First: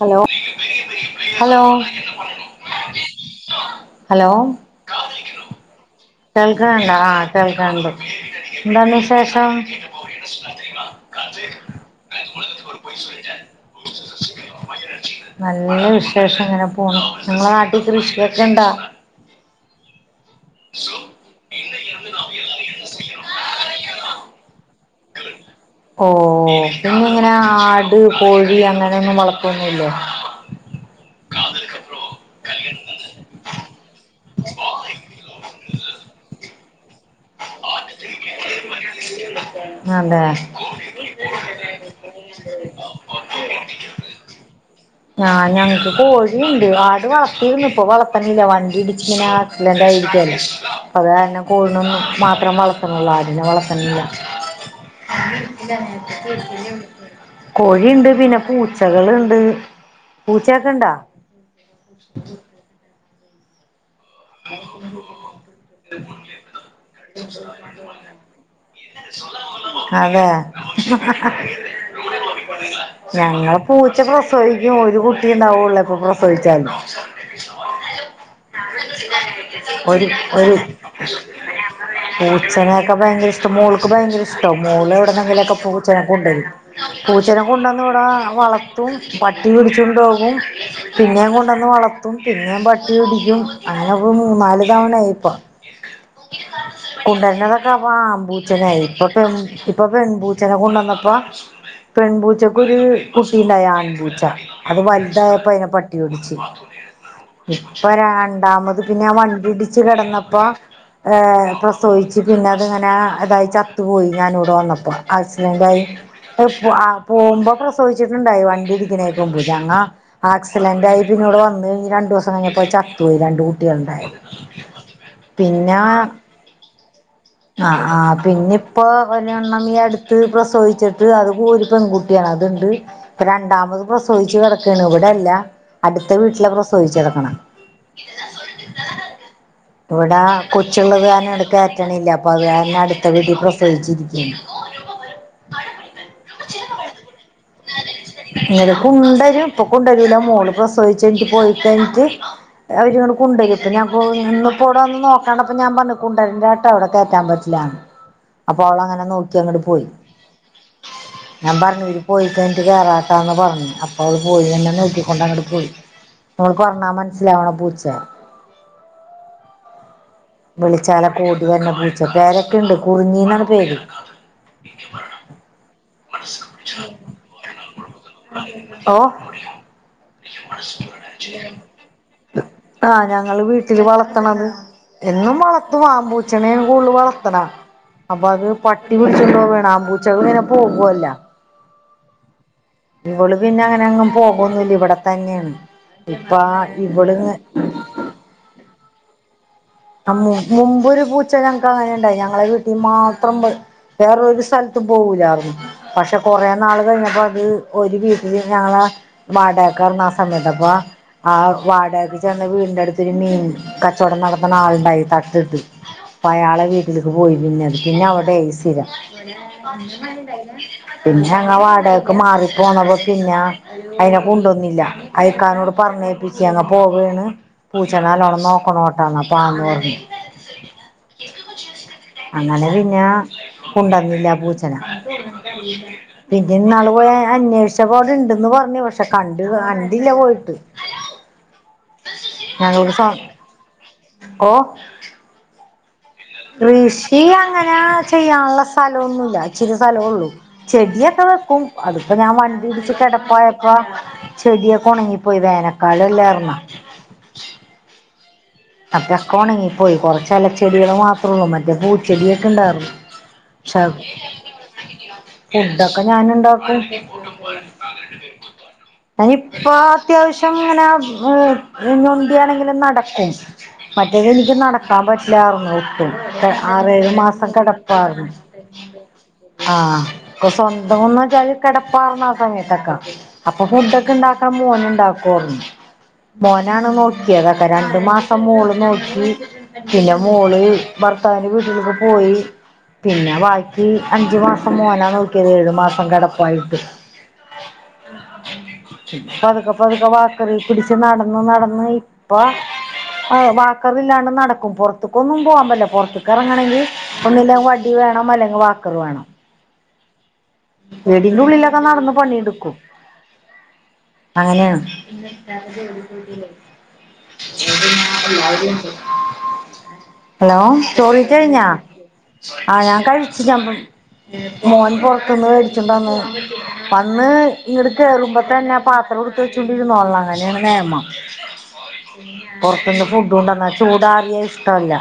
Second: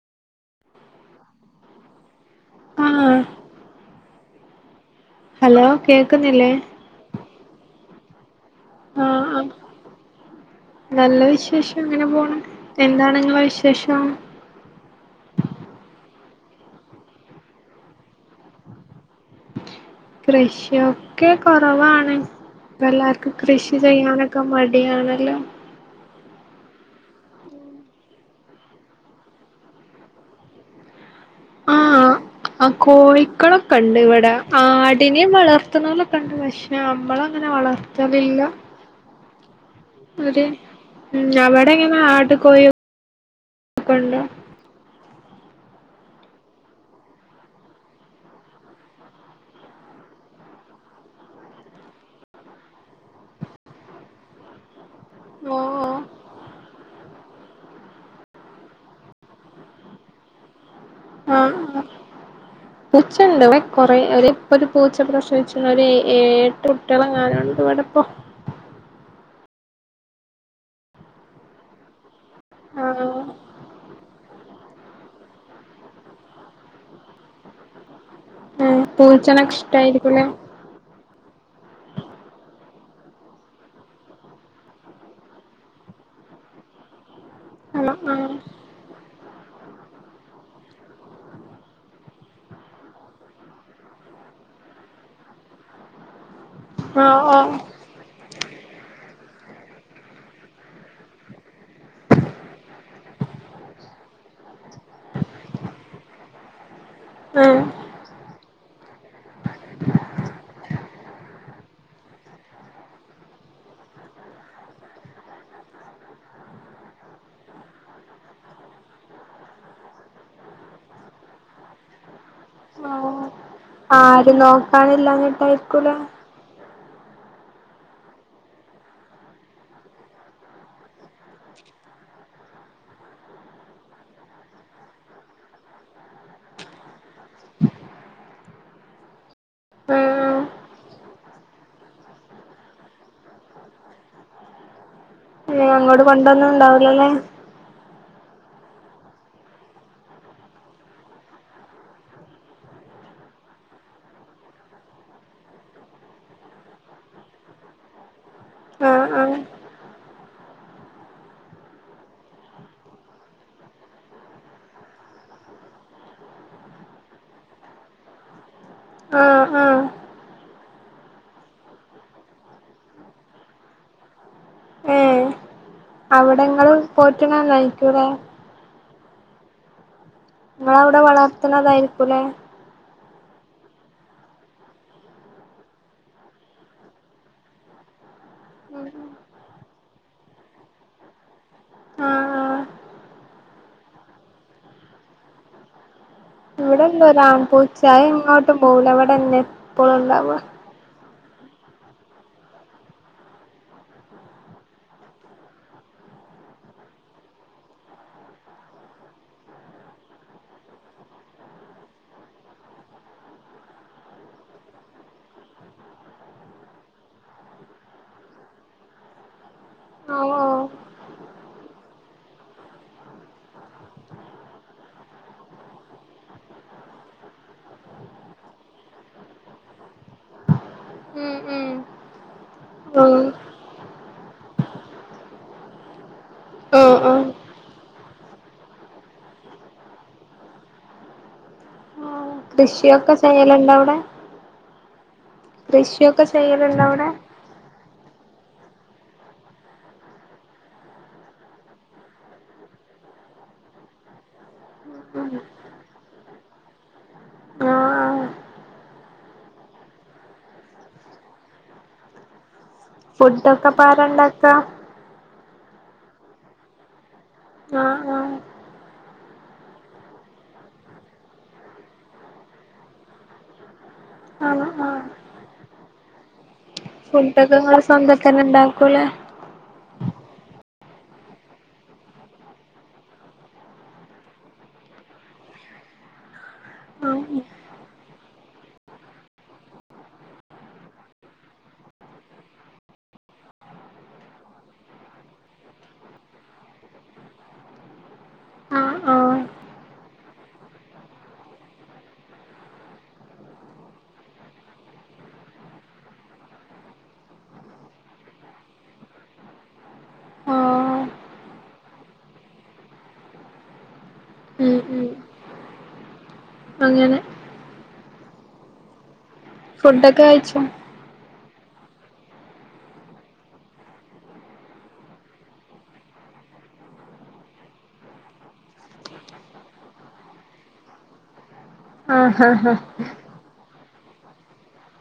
Hello hello ആഹ് hello hello കേക്കുന്നില്ലേ തൽക്കണ്ട ആ തലങ്കഡു ആ ആ നല്ല വിശേഷം അങ്ങനെ പോണം എന്താണ് ങ്ങളെ വിശേഷം ശേഷം എങ്ങനെ പോണം നിങ്ങളെ നാട്ടിൽ കൃഷിയൊക്കെ ഇണ്ടാ ക്റഷ്യ ഒക്കെ കുറവാണ് ഇപ്പ എല്ലാർക്കും കൃഷി ചെയ്യാനൊക്കെ മടിയാണല്ലോ ഓ പിന്നെ ഇങ്ങനെ ആട് കോഴി അങ്ങനെയൊന്നും വളപ്പൊന്നല്ലോ ആ ആ കോഴിക്കളും പണ്ട് ഇവിടെ ആടിനെയും വളർത്തുന്നലൊക്കെണ്ട് നമ്മളങ്ങനെ വളർത്തലില്ല [unintelligible] [unintelligible] അവിടെങ്ങനെ ആട് കോഴിക്കണ്ടോ ആ ഞങ്ങക്ക് കോഴിയുണ്ട് ആട് വളർത്തിന്ന് ഇപ്പൊ വളർത്തന്നില്ല വണ്ടി ഇടച്ച്ങ്ങനെ ആ ല്ലാണ്ടായിരിക്കല്ലോ അത് കാരണം കോഴിന ഒന്നും മാത്രം വളർത്തണള്ളൂ ആടിനെ വളർത്തന്നില്ല ഓഹ് ഓഹ് [unintelligible] കോഴിണ്ട് പിന്നെ പൂച്ചകള്ണ്ട് പൂച്ചൊക്കെ ഇണ്ടാ ആഹ് ആഹ് പൂച്ചണ്ട് [unintelligible] കുറെ അവരിപ്പൊ ഒരു പൂച്ച പ്രശവിച്ച് ഏഴ് ഏട്ട് കുട്ടികളങ്ങാനണ്ട് ഇവിടെപ്പൊ അതെ ആഹ് [unintelligible] ഞങ്ങളെപൂച്ച പ്രസവിക്കും ഒരു കുട്ടിണ്ടാവുള്ളോ എപ്പൊ പ്രസവിച്ചാലും [unintelligible] ഒരു ഇഷ്ടായിരിക്കുംല്ലേ ഒരു പൂച്ചെനൊക്കെ ഭയങ്കര ഇഷ്ട മോൾക്ക് ഭയങ്കര ഇഷ്ടോ മോള് ഇവിടുന്നെങ്കിലൊക്കെ പൂച്ചനെ കൊണ്ടുവരും പൂച്ചനെ കൊണ്ടുവന്ന ആഹ് ഇവിടെ ആഹ് വളർത്തും പട്ടി പിടിച്ചു കൊണ്ടപോകും പിന്നെയേും കൊണ്ടുവന്ന് വളർത്തും പിന്നേും പട്ടി പിടിക്കും അങ്ങനെ [unintelligible] നാല് തവണായി ഇപ്പ ആഹ് ഓഹ് കൊണ്ടരുന്നതൊക്കെ അപ്പ ആമ്പൂച്ചനായി ഇപ്പൊ പെ ഇപ്പൊ പെൺപൂച്ചനെ കൊണ്ടുവന്നപ്പോ പെൺപൂച്ചക്കൊ ഒരു കുട്ടിണ്ടായി ആൺപൂച്ച അത് വലുതായപ്പോ അതിനെ പട്ടി പിടിച്ച് ഏഹ് ഇപ്പൊ രണ്ടാമത് പിന്നെ വണ്ടി ഇടിച്ച് കിടന്നപ്പോ പ്രസവിച്ചു പിന്നെ അതിങ്ങനെ അതായ ചത്തു പോയി ഞാനിവിടെ വന്നപ്പോ ആക്സിഡന്റ ആായി പോകുമ്പോ പ്രസവദിച്ചിട്ടുണ്ടായി വണ്ടി ഇടിക്കുന്നേക്ക്പോ ഞങ്ങ ആക്സിഡന്റായിയി പിന്നെ ഇവിടെ വന്ന് കഴിഞ്ഞഞ് രണ്ടു ദിവസം കഴിഞ്ഞപ്പോ ചത്തു പോയി ഓഹ് രണ്ട് കൂ ആരും നോക്കാനില്ലന്നിട്ടായിരിക്കൂല ആ ആ പിന്നെ ഇപ്പോരെണ്ണം ഈ അടുത്ത് പ്രസവിച്ചിട്ട് അത് ഒരു പെൺകുട്ടിയാണ് അത്ണ്ട് ഇപ്പ രണ്ടാമത് പ്രസവിച്ചു കിടക്കാണ് ഇവിടെല്ല അടുത്ത വീട്ടില് പ്രസവിച്ച കിടക്കണം ഇവിടെ ആഹ് കൊച്ചുള്ള കാരണം എടുക്കയറ്റണില്ല അത് കാരണം അടുത്ത വിട്ടിൽ പ്രസവിച്ചിരിക്കണ് അങ്ങോട്ട് മ്പന്ധവന്നും ഇണ്ടാവുലല്ലോ ഇങ്ങെ കുണ്ടരും ഇപ്പൊ കൊണ്ടരല്ലോ മോള് പ്രസവിച്ചു കഴിഞ്ഞു പോയിക്കഴിഞ്ഞിട്ട് അവരിങ്ങനെ കൊണ്ടുവരും ഇപ്പൊ ഞാൻ ഇന്ന ഇപ്പോവിടെ വന്ന് നോക്കാണ്ടപ്പ ഞാൻ പറഞ്ഞു കുണ്ടരണ്ടാട്ടോ അവിടെ കയറ്റാൻ പറ്റില്ലാണ് അപ്പോ അവള അങ്ങനെ ആഹ് ആഹ് നോക്കി അങ്ങോട്ട് പോയി ഞാൻ പറഞ്ഞുര് പോയി കഴിഞ്ഞിട്ട് കേറാട്ടാന്ന് പറഞ്ഞഞ് അപ്പോ അവ പോയിന്നെ നോക്കിക്കൊണ്ട് അങ്ങോട്ട് പോയി നമ്മള് പറഞ്ഞാ മനസ്സിലാവണ പൂച്ച ആഹ് ആഹ് വിളിച്ചാല കോടി വര്ന്നെ പൂച്ച പേരൊക്കെുണ്ട് കുറിഞ്ഞിന്നാണ് പേര് അവിടെങ്ങളും പോറ്റിനതായിരിക്കൂലെ ഓ നിങ്ങവിടെ വളർത്തണതായിരിക്കുംലെ ൽ വളർത്തണത് എന്നും വളർത്തു ആപൂചനെ കൂടുതൽ വളർത്തണ അപ്പൊ അത് പട്ടി പിടിച്ചണ്ടോ പോവാന് ആപൂച്ചക ഇങ്ങനെ പോകവല്ല ആഹ് ആഹ് ഇവള് പിന്നെ അങ്ങന അങ്ങ് പോകന്നുല്ല ഇവിടെ തന്നെയാണ് ഇവിടെണ്ട് ഇവളിങ്ങ് ഒരാൺപൂച്ചയായി ഇങ്ങോട്ടും പോല അവിടെന്നെ ആ മുമ്പൊരു പൂച ഞങ്ങക്ക് അങ്ങനെണ്ടായി ഞങ്ങളെ വീട്ടിൽ മാത്രം വേറൊരു സ്ഥലത്തും പോകൂല്ലായിരുന്നു പക്ഷെ കുറെേ നാൾ കഴിഞ്ഞപ്പോ അത് ഒരു വീട്ടില് ഞങ്ങള വാടകക്കുന്ന ആ സമയത്ത് അപ്പ ആ വാടകക്ക് ചെന്ന വീടിന്റെ അടുത്ത് മീൻ കച്ചവടം നട നാളുണ്ടായി തട്ടിട്ട് അപ്പൊ അയാളെ വീട്ടിലേക്ക് പോയി പിന്നെത് പിന്നെ അവിടൊയി സ്ഥിരം പിന്നെ അങ്ങ വാടകക്ക് മാറിപ്പോന്നപ്പോ പിന്നെ അയിനെ കൊണ്ടുവന്നില്ല അയക്കാനോട് പറഞ്ഞേപ്പിച്ചി അങ്ങ പോവാണ് പൂച്ചനെ നല്ലോണം നോക്കണോട്ടെ ണപ്പാന്ന് പറഞ്ഞു ഉം ഉം അങ്ങനെ പിന്നെ ഉം കൊണ്ടന്നില്ല പൂച്ചനെ പിന്നെ നാള് പോയ ആഹ് അന്വേഷിച്ചപ്പോ ഇണ്ടന്ന് പറഞ്ഞു പക്ഷെ കണ്ടില്ല പോയിട്ട് ഞങ്ങൾക്ക് സ കൃഷിയൊക്കെ ചെയ്യലുണ്ട് അവിടെ ഓ കൃഷി കൃഷി അങ്ങനെ ചെയ്യാള്ള സ്ഥലൊന്നുല്ല ഇച്ചിരി സ്ഥല ഉള്ളു ചെടിയൊക്കെ വെക്കും അതിപ്പോ ഞാൻ വണ്ടി ഇടിച്ച് കിടപ്പായപ്പാ ചെടിയൊക്കെ ഉണങ്ങിപ്പോയി വേനക്കാലല്ലാര്ന്ന ആഹ് അപ്പക്കെ ഉണെങ്ങി പോയി കുറച്ച അല ചെടികള മാത്രേ ഉള്ളൂ മറ്റേ പൂച്ചെടിയൊക്കെ ഉണ്ടാറ്ന്നു ഫുഡ ഒക്കപ്പാരണ്ടാക്ക്‌ ഫുഡൊക്കെ ഞാന് ഇണ്ടാക്കും ആഹ് ആഹ് അയിന് ഇപ്പൊ അത്യാവശ്യം ഇങ്ങനെ ഞൊണ്ടിയാണെങ്കിലും നടക്കും മറ്റേത് എനിക്ക് ആഹ് നടക്കാൻ ആഹ് പറ്റില്ലായിറ് ന്നു പിന്ന ഇവ്ടെ ഫുഡൊക്കെ ഇങ്ങള് സ്വന്തക്കെന്നെ ഇണ്ടാക്കൂലെ സ്വന്തമെന്ന് വെച്ചാല് കിടപ്പാർന്ന ആ സമയത്തൊക്ക അപ്പൊ ഫുഡൊക്കെ ഇണ്ടാക്കാൻ മോന് ഇണ്ടാക്കും മോനാണ് ആഹ് നോക്കിയതൊക്കെ രണ്ട് മാ മോള് നോക്കി പിന്നെ മോള് ഭർത്താവിന്റെ വീട്ടിലേക്ക് പോയി പിന്നെ ബാക്കി അഞ്ചു മാസം മോനാ നോക്കിയത് ഏഴു മാസം കിടപ്പായിട്ട് ആഹ് ആഹ് പതുക്കെ പതുക്കെ വാക്കറി പിടിച്ച് നടന്ന് നടന്ന് ഇപ്പ ഓ വാക്കറില്ലാണ്ട് നടക്കും പുറത്ത് ക്കൊന്നും പോവാൻ പറ്റ്ല്ല പൊറത്ത്ക്ക്‌ ഇറങ്ങണെങ്കി ഒന്നില്ലെങ്ക വണ്ടി വേണം അല്ലെങ്കി വാക്കറ് വേണം ആഹ് വീട്ന്റെ ഉള്ളിലൊക്കെ നടന്ന് പണി എട് ക്കും ഉം അങ്ങനെയാണ് ഉം അങ്ങനെ ഫുഡൊക്കെ അല്ല ഹലോ കഴിച്ചോ ചോറയ്ച്ചഴിഞ്ഞാ ആ ഞാൻ കഴിച്ചു ചമ്മ് മോൻ പൊറ ഇന്ന് വെടിച്ചോണ്ട് വന്ന് വന്ന് ഇങ്ങട്ട് കേറുമ്പ തന്നെ പാത്രം എടുത്തു വെച്ചോണ്ടിരുന്നോളണം അങ്ങനെയാണ് നേമം ആഹ് ആഹ് പൊറത്ത്ന്ന് ഫുഡ്‌ കൊണ്ടന്നാൽ ചൂടാറിയ ഇഷ്ടല്ല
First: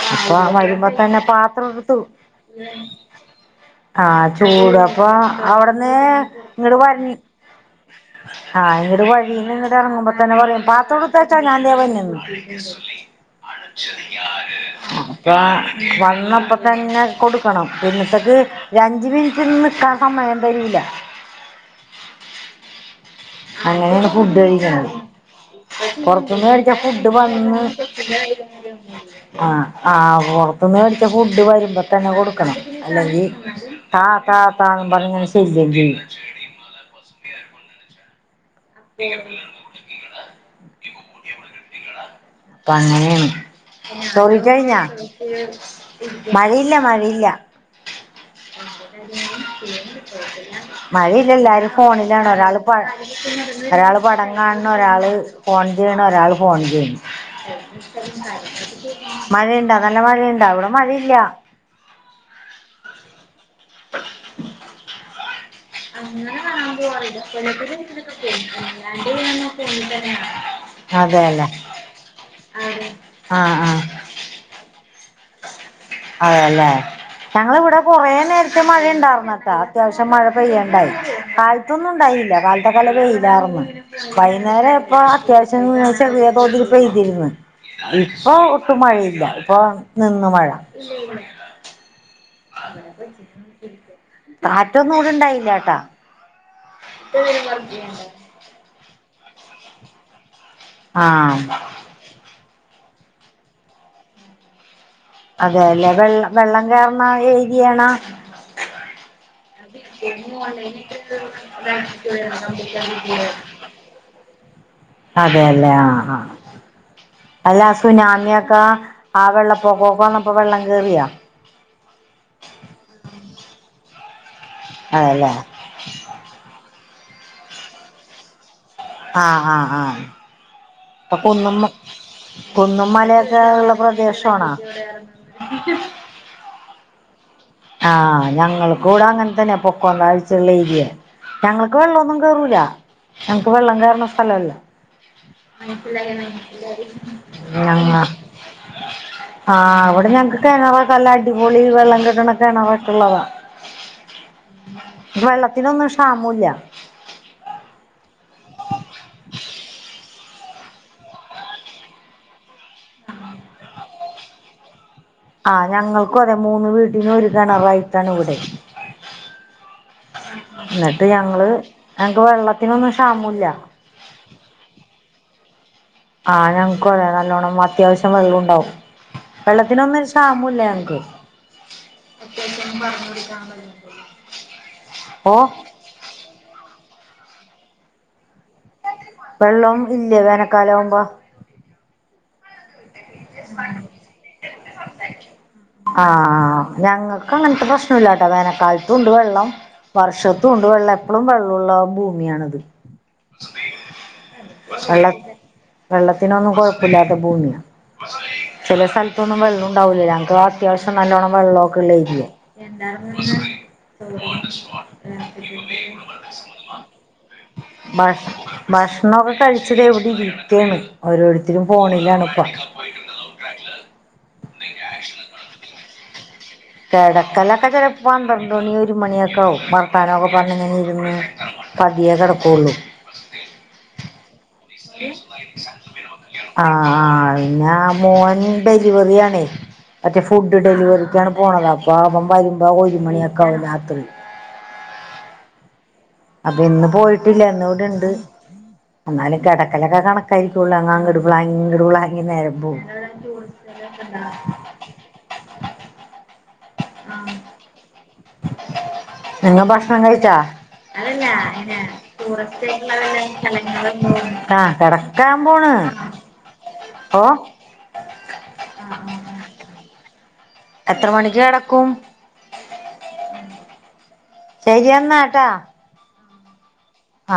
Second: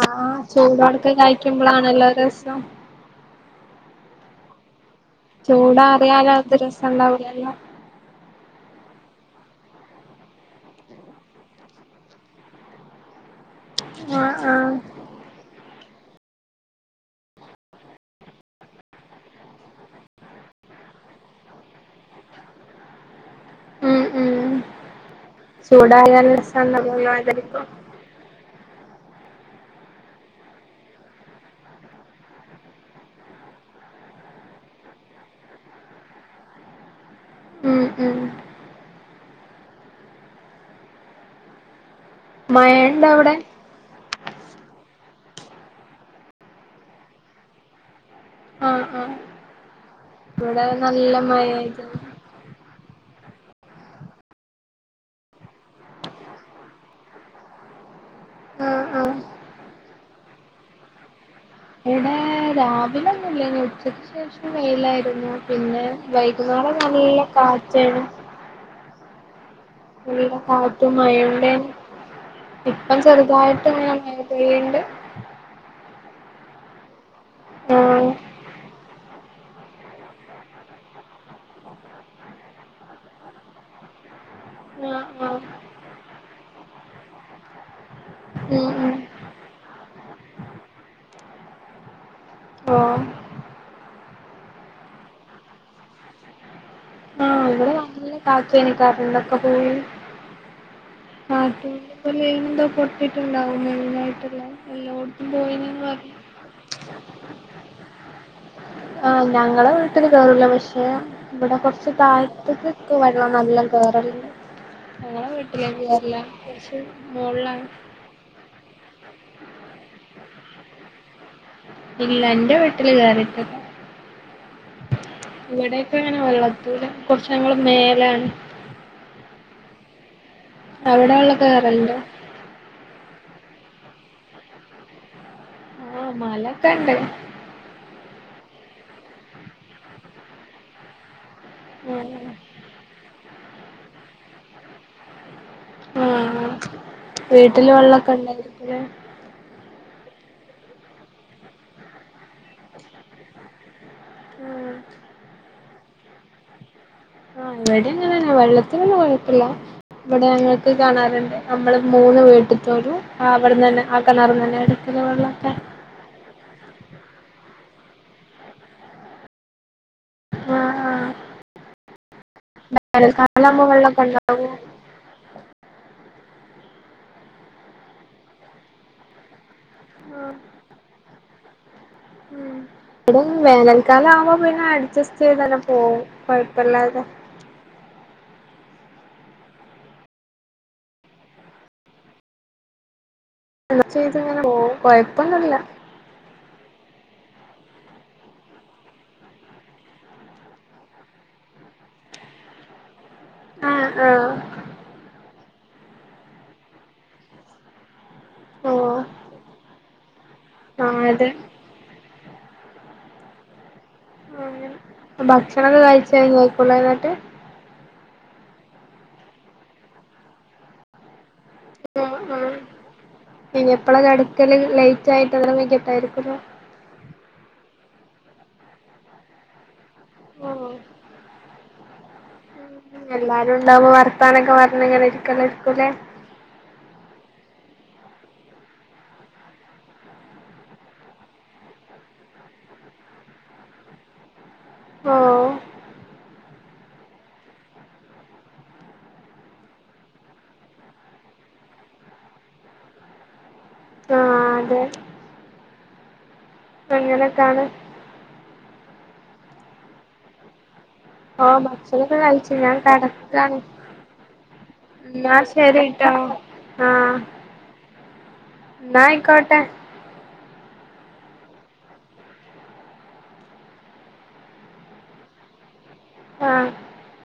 ആഹ് ചൂടോട്ക്കെ വരുമ്പത്തന്നെ പാത്രം എടുത്തു കഴിക്കുമ്പളാണല്ലോ രസം ആ ചൂടം അപ്പൊ അവിട്ന്നേ ചൂടാറിയാല് അത് ഇങ്ങട് വര്ണി രസണ്ടാവൂലല്ലോ ആ ഇങ്ങട്ട് വഴിയിന്നിങ്ങട് ഇറങ്ങുമ്പൊ തന്നെ പറയും പാത്ര എടുത്തുവെച്ചോ ഞാൻ ദേ വരണന്ന് ആഹ് ആഹ് അപ്പം വന്നപ്പ തന്നെ കൊടുക്കണം പിന്നത്തെക്ക് രഞ്ച് മിനിറ്റ് നിക്കാൻ സമയം തരൂല ഉം അങ്ങനെയാണ് ഫുഡ് ഉം കഴിക്ക്ണത് ചൂടായാല് പുറത്തൂന്ന് കഴിക്കാൻ രസണ്ടാവൂല ഫുഡ്ഡ് വന്ന് അതായിരിക്കും ആ ആ പുറത്ത്ന്ന് മേടിച്ച ഫുഡ് വരി മ്പ തന്നെ കൊടുക്കണം അല്ലെങ്കി താ താ താ ന്നുംപറഞ്ഞ് ഇങ്ങനെ ശല്യം ചെയ്യും ഉം ഉം പി [unintelligible] മയയിണ്ട അവിടെ ചോറെയിച്ച് ഴിഞ്ഞൊ മഴയില്ല മഴയില്ല ആഹ് ആഹ് ഇവിടെ നല്ല മഴയില്ല എല്ലാരും മഴായിരുന്നു ഫോണിലാണ് ഒരാള് പ ഒരാള് പടം കാൺണ് ഒരാള് ഫോൺ ചെയ്യ്ണ് ഒരാള് ഫോൺ ചെയ്യ്ണ് ആഹ് ആഹ് മഴയുണ്ടോ? നല്ല മഴയുണ്ടോ? അവിടെ മഴയില്ല. രാവിലെ ല്ല ഇ ഉച്ചക്ക് ശേഷം വെയിലായിരുന്നു. പിന്നെ വൈകുന്നോളം നല്ല കാറ്റ് എന്തവിാണ് [unintelligible] നല്ല കാറ്റും മയുണ്ടേ ഇപ്പം ആഹ് ചെറുതായിട്ട് മഴ ആഹ് [unintelligible] പെയ്യ്ണ്ട്. അതല്ലേ. ഞങ്ങളിവിടെ ആഹ് കൊറേനേരം- മഴയുണ്ടാരുന്നു കേട്ടോ അത്യാവശ്യം മഴ പെയ്യണ്ടായി കാലത്തൊന്നുയുണ്ടായില്ല കാലത്തൊക്കെ നല്ല വെയിലാരുന്നു വൈന്നേരം ആയപ്പൊ ആഹ് ആഹ് അത്യാവശ്യം ചെറിയ തോതിൽ പെയ്തിരുന്ന് ഇപ്പൊ ഉം ഒട്ടും ഉം മഴയില്ല ഇപ്പൊ നിന്ന് മഴ. ഓഹ് കാറ്റൊന്നും ഇവിടെ ഇണ്ടായില്ലാട്ടാ. ന്നി. [unintelligible] കാറ്റാണ് കറണ്ട് ഒക്കെ പോയി. ആഹ് ആപ്പനന്ത. [unintelligible] പൊട്ടിട്ടുണ്ടാവും മെയിനായിട്ടുള്ള. എല്ലോടത്തും പോയിനന്ന് അതെല്ലേ, പറഞ്ഞു വെള്ള വെള്ളം കയറണ ഏരിയാണോ? ആഹ് ഞങ്ങളെ വീട്ടില് കേറൂല പക്ഷെ ഇവിടെ കുറച്ച് താഴത്തേക്ക് വെള്ളം നല്ലം കേറല്ണ്ട് ഞങ്ങളെ വീട്ടിലേക്ക് കേറ്ല്ലാ പക്ഷെ അല്ലാ സുനാമിയാക്കാ ആഹ് വെള്ളപ്പൊക്കൊക്കെ വന്നപ്പോ വെള്ളംകേറിയോ ഇല്ല എന്റെ വീട്ടില് കേയറിട്ടില്ല. അതെല്ലേ ഇവിടെക്കെ ങ്ങനെ വെള്ളത്തൂല. കൊറച്ച് ഞങ്ങള് മേലാണ്. ആഹ് ആഹ് ആഹ്. അവിടെ അപ്പൊ വെള്ളം കുന്നും കേറലുണ്ടോ കുന്നും മല- [unintelligible] പ്രദേശാണോ ആഹ് മലൊക്കെ ഇണ്ട് ആഹ് ഞങ്ങൾക്കൂടെ അങ്ങനെ തന്നെ പൊക്കോതാഴിച്ചേള്ള ഏരിയെ ഞങ്ങക്ക് വെള്ളൊന്നും ആഹ് കേറൂല ഞങ്ങക്ക് വെള്ളം കേറ്ണ സ്ഥലോല്ല ആഹ് വീട്ടില് വെള്ളൊക്ക ഉണ്ടായിരിക്കൂലെ ഞങ്ങ്ക്ക് കെണറക്കെ നല്ല അടിപൊളി വെള്ളം കിട്ട്ണ കെണറൊക്കെള്ളതാ ആഹ് വെള്ളത്തിനൊന്നും ക്ഷാമുല്ല ആ ഇവിടിം അങ്ങനെന്ന വെള്ളത്തിനൊന്നും കൊഴപ്പല്ല ഇവിടെ ഞങ്ങൾക്ക് കെണർണ്ട് നമ്മള് മൂന്ന് വീട്ട്ത്തോലും അവിട്ന്നന്നെ ആ കെണർന്നന്നെ എട് ആ ഞങ്ങൾക്കു അ മൂന്ന് വീട്ടിനും ഒരു കിണറായിട്ടാണ് ഇവിടെ ന്നട്ട് ഞങ്ങള് ഞങ്ങ്ക്ക് വെള്ള വേനൽകാലാവുമ്പ വെള്ളൊക്കെ ണ്ടാവോ? ആ ഞങ്ങക്കുംഅയന്നെ നല്ലോണ്ണം അത്യാവശ്യം വെള്ളുണ്ടാവും വെള്ളത്തിനൊന്നും ഒരു ക്ഷാമുല്ല ഞങ്ങക്ക് ഇവിടിം വേനൽക്കാലാവുമ്പോ പിന്നെ അഡ്ജസ്റ്റ് ഓ ചെയ്തന്നെ പോവും കൊ വല്ലാതെ വെള്ളോം ഇല്ലേ വേനൽക്കാലാമ്പോ അങ്ങനെ ചെയ്തിങ്ങനെ പോകും കൊഴ്പ്പൊന്നുല്ല ആഹ് ഞങ്ങൾക്ക് അങ്ങൻത്തെ പ്രശ്ന ല്ലാട്ടോ വേനൽക്കാലത്തും ഉണ്ട് വെള്ളം വർഷത്തും ഉണ്ട് വെള്ളം എപ്പളും വെള്ളുള്ള ഭൂമിയാണിത്. ആഹ് ആഹ് വെള്ള വെള്ളത്തിനൊന്നും കൊഴപ്പല്ലാത്ത ഭൂമിയാ ചെല ഓഹ് സ്ഥല്ത്തൊന്നും വെള്ളൂണ്ടാവില്ല. ഇപ്പൊ അത്യാവശ്യം ആഹ് അതെ നല്ലോണ്ണം വെള്ളോക്കെള്ളേ ഏരിയേ എന്താർന്നു അങ്ങനെ ഭക്ഷണൊക്കെ കഴിച്ച് കഴിഞ്ഞേക്കുലേ എന്നിട്ട് പ്രശ്നം [inaudible] ഭക്ഷ ഭക്ഷണക്കെ കഴിച്ചതിവിടെ ഇരിക്കാണ് ഓരോരുത്ത രും ആഹ് ഫോണിലാണിപ്പ ആഹ് ഇനി എപ്പളാ കെടക്കല് ലൈറ്റ് ആയിട്ട് നേരം വൈകി ട്ടായിരിക്കുലേ കെടക്കാലൊക്കെ ചിലപ്പോ പന്ത്രണ്ടണി ഒരു മണിയൊക്കെ ആവും വർ ത്താനോക്കെ പറഞ്ഞിങ്ങനെ ഇരുന്ന് പതിയേ കെട എല്ലാരുണ്ടാവുമ്പോ വർ ത്താനെക്കെ പർ ആ ആ ഇന്നാ മോന് ഡെലിവറി ആണേ മറ്റേ ഫുഡ് ഡെലിവറിക്കാണ് പോണത് അപ്പ അവൻ വരുമ്പോ ഒരു മണിയൊക്കെ ആവും രാത്രി ഓ അപ്പൊ ഇന്ന് പോയിട്ടില്ല ഇന്നിവിടെണ്ട് എന്നാലും കെടക്കലൊക്കെ കണക്കായിരിക്കുള്ളൂ അങ്ങാങ്ങട് പ്ലാങ്ങി ഇങ്ങട് പ്ലാങ്ങി നേരമ്പോവും. ആഹ് അങ്ങനെക്കാണ്. നിങ്ങ ഭക്ഷണം കഴിച്ചാ? ആ ഭക്ഷനൊക്കെ കഴിച്ചു ഞാൻ കടക്കാണ്. ആഹ് ഇന്നാ കിടക്കാൻ പോണ് ശരിട്ടോ ആ ഓഹ് ഇന്നാ ആയ്ക്കോട്ടെ. എത്ര മണിക്ക് കെടക്കും ശരിയെന്നാട്ടാ. ആ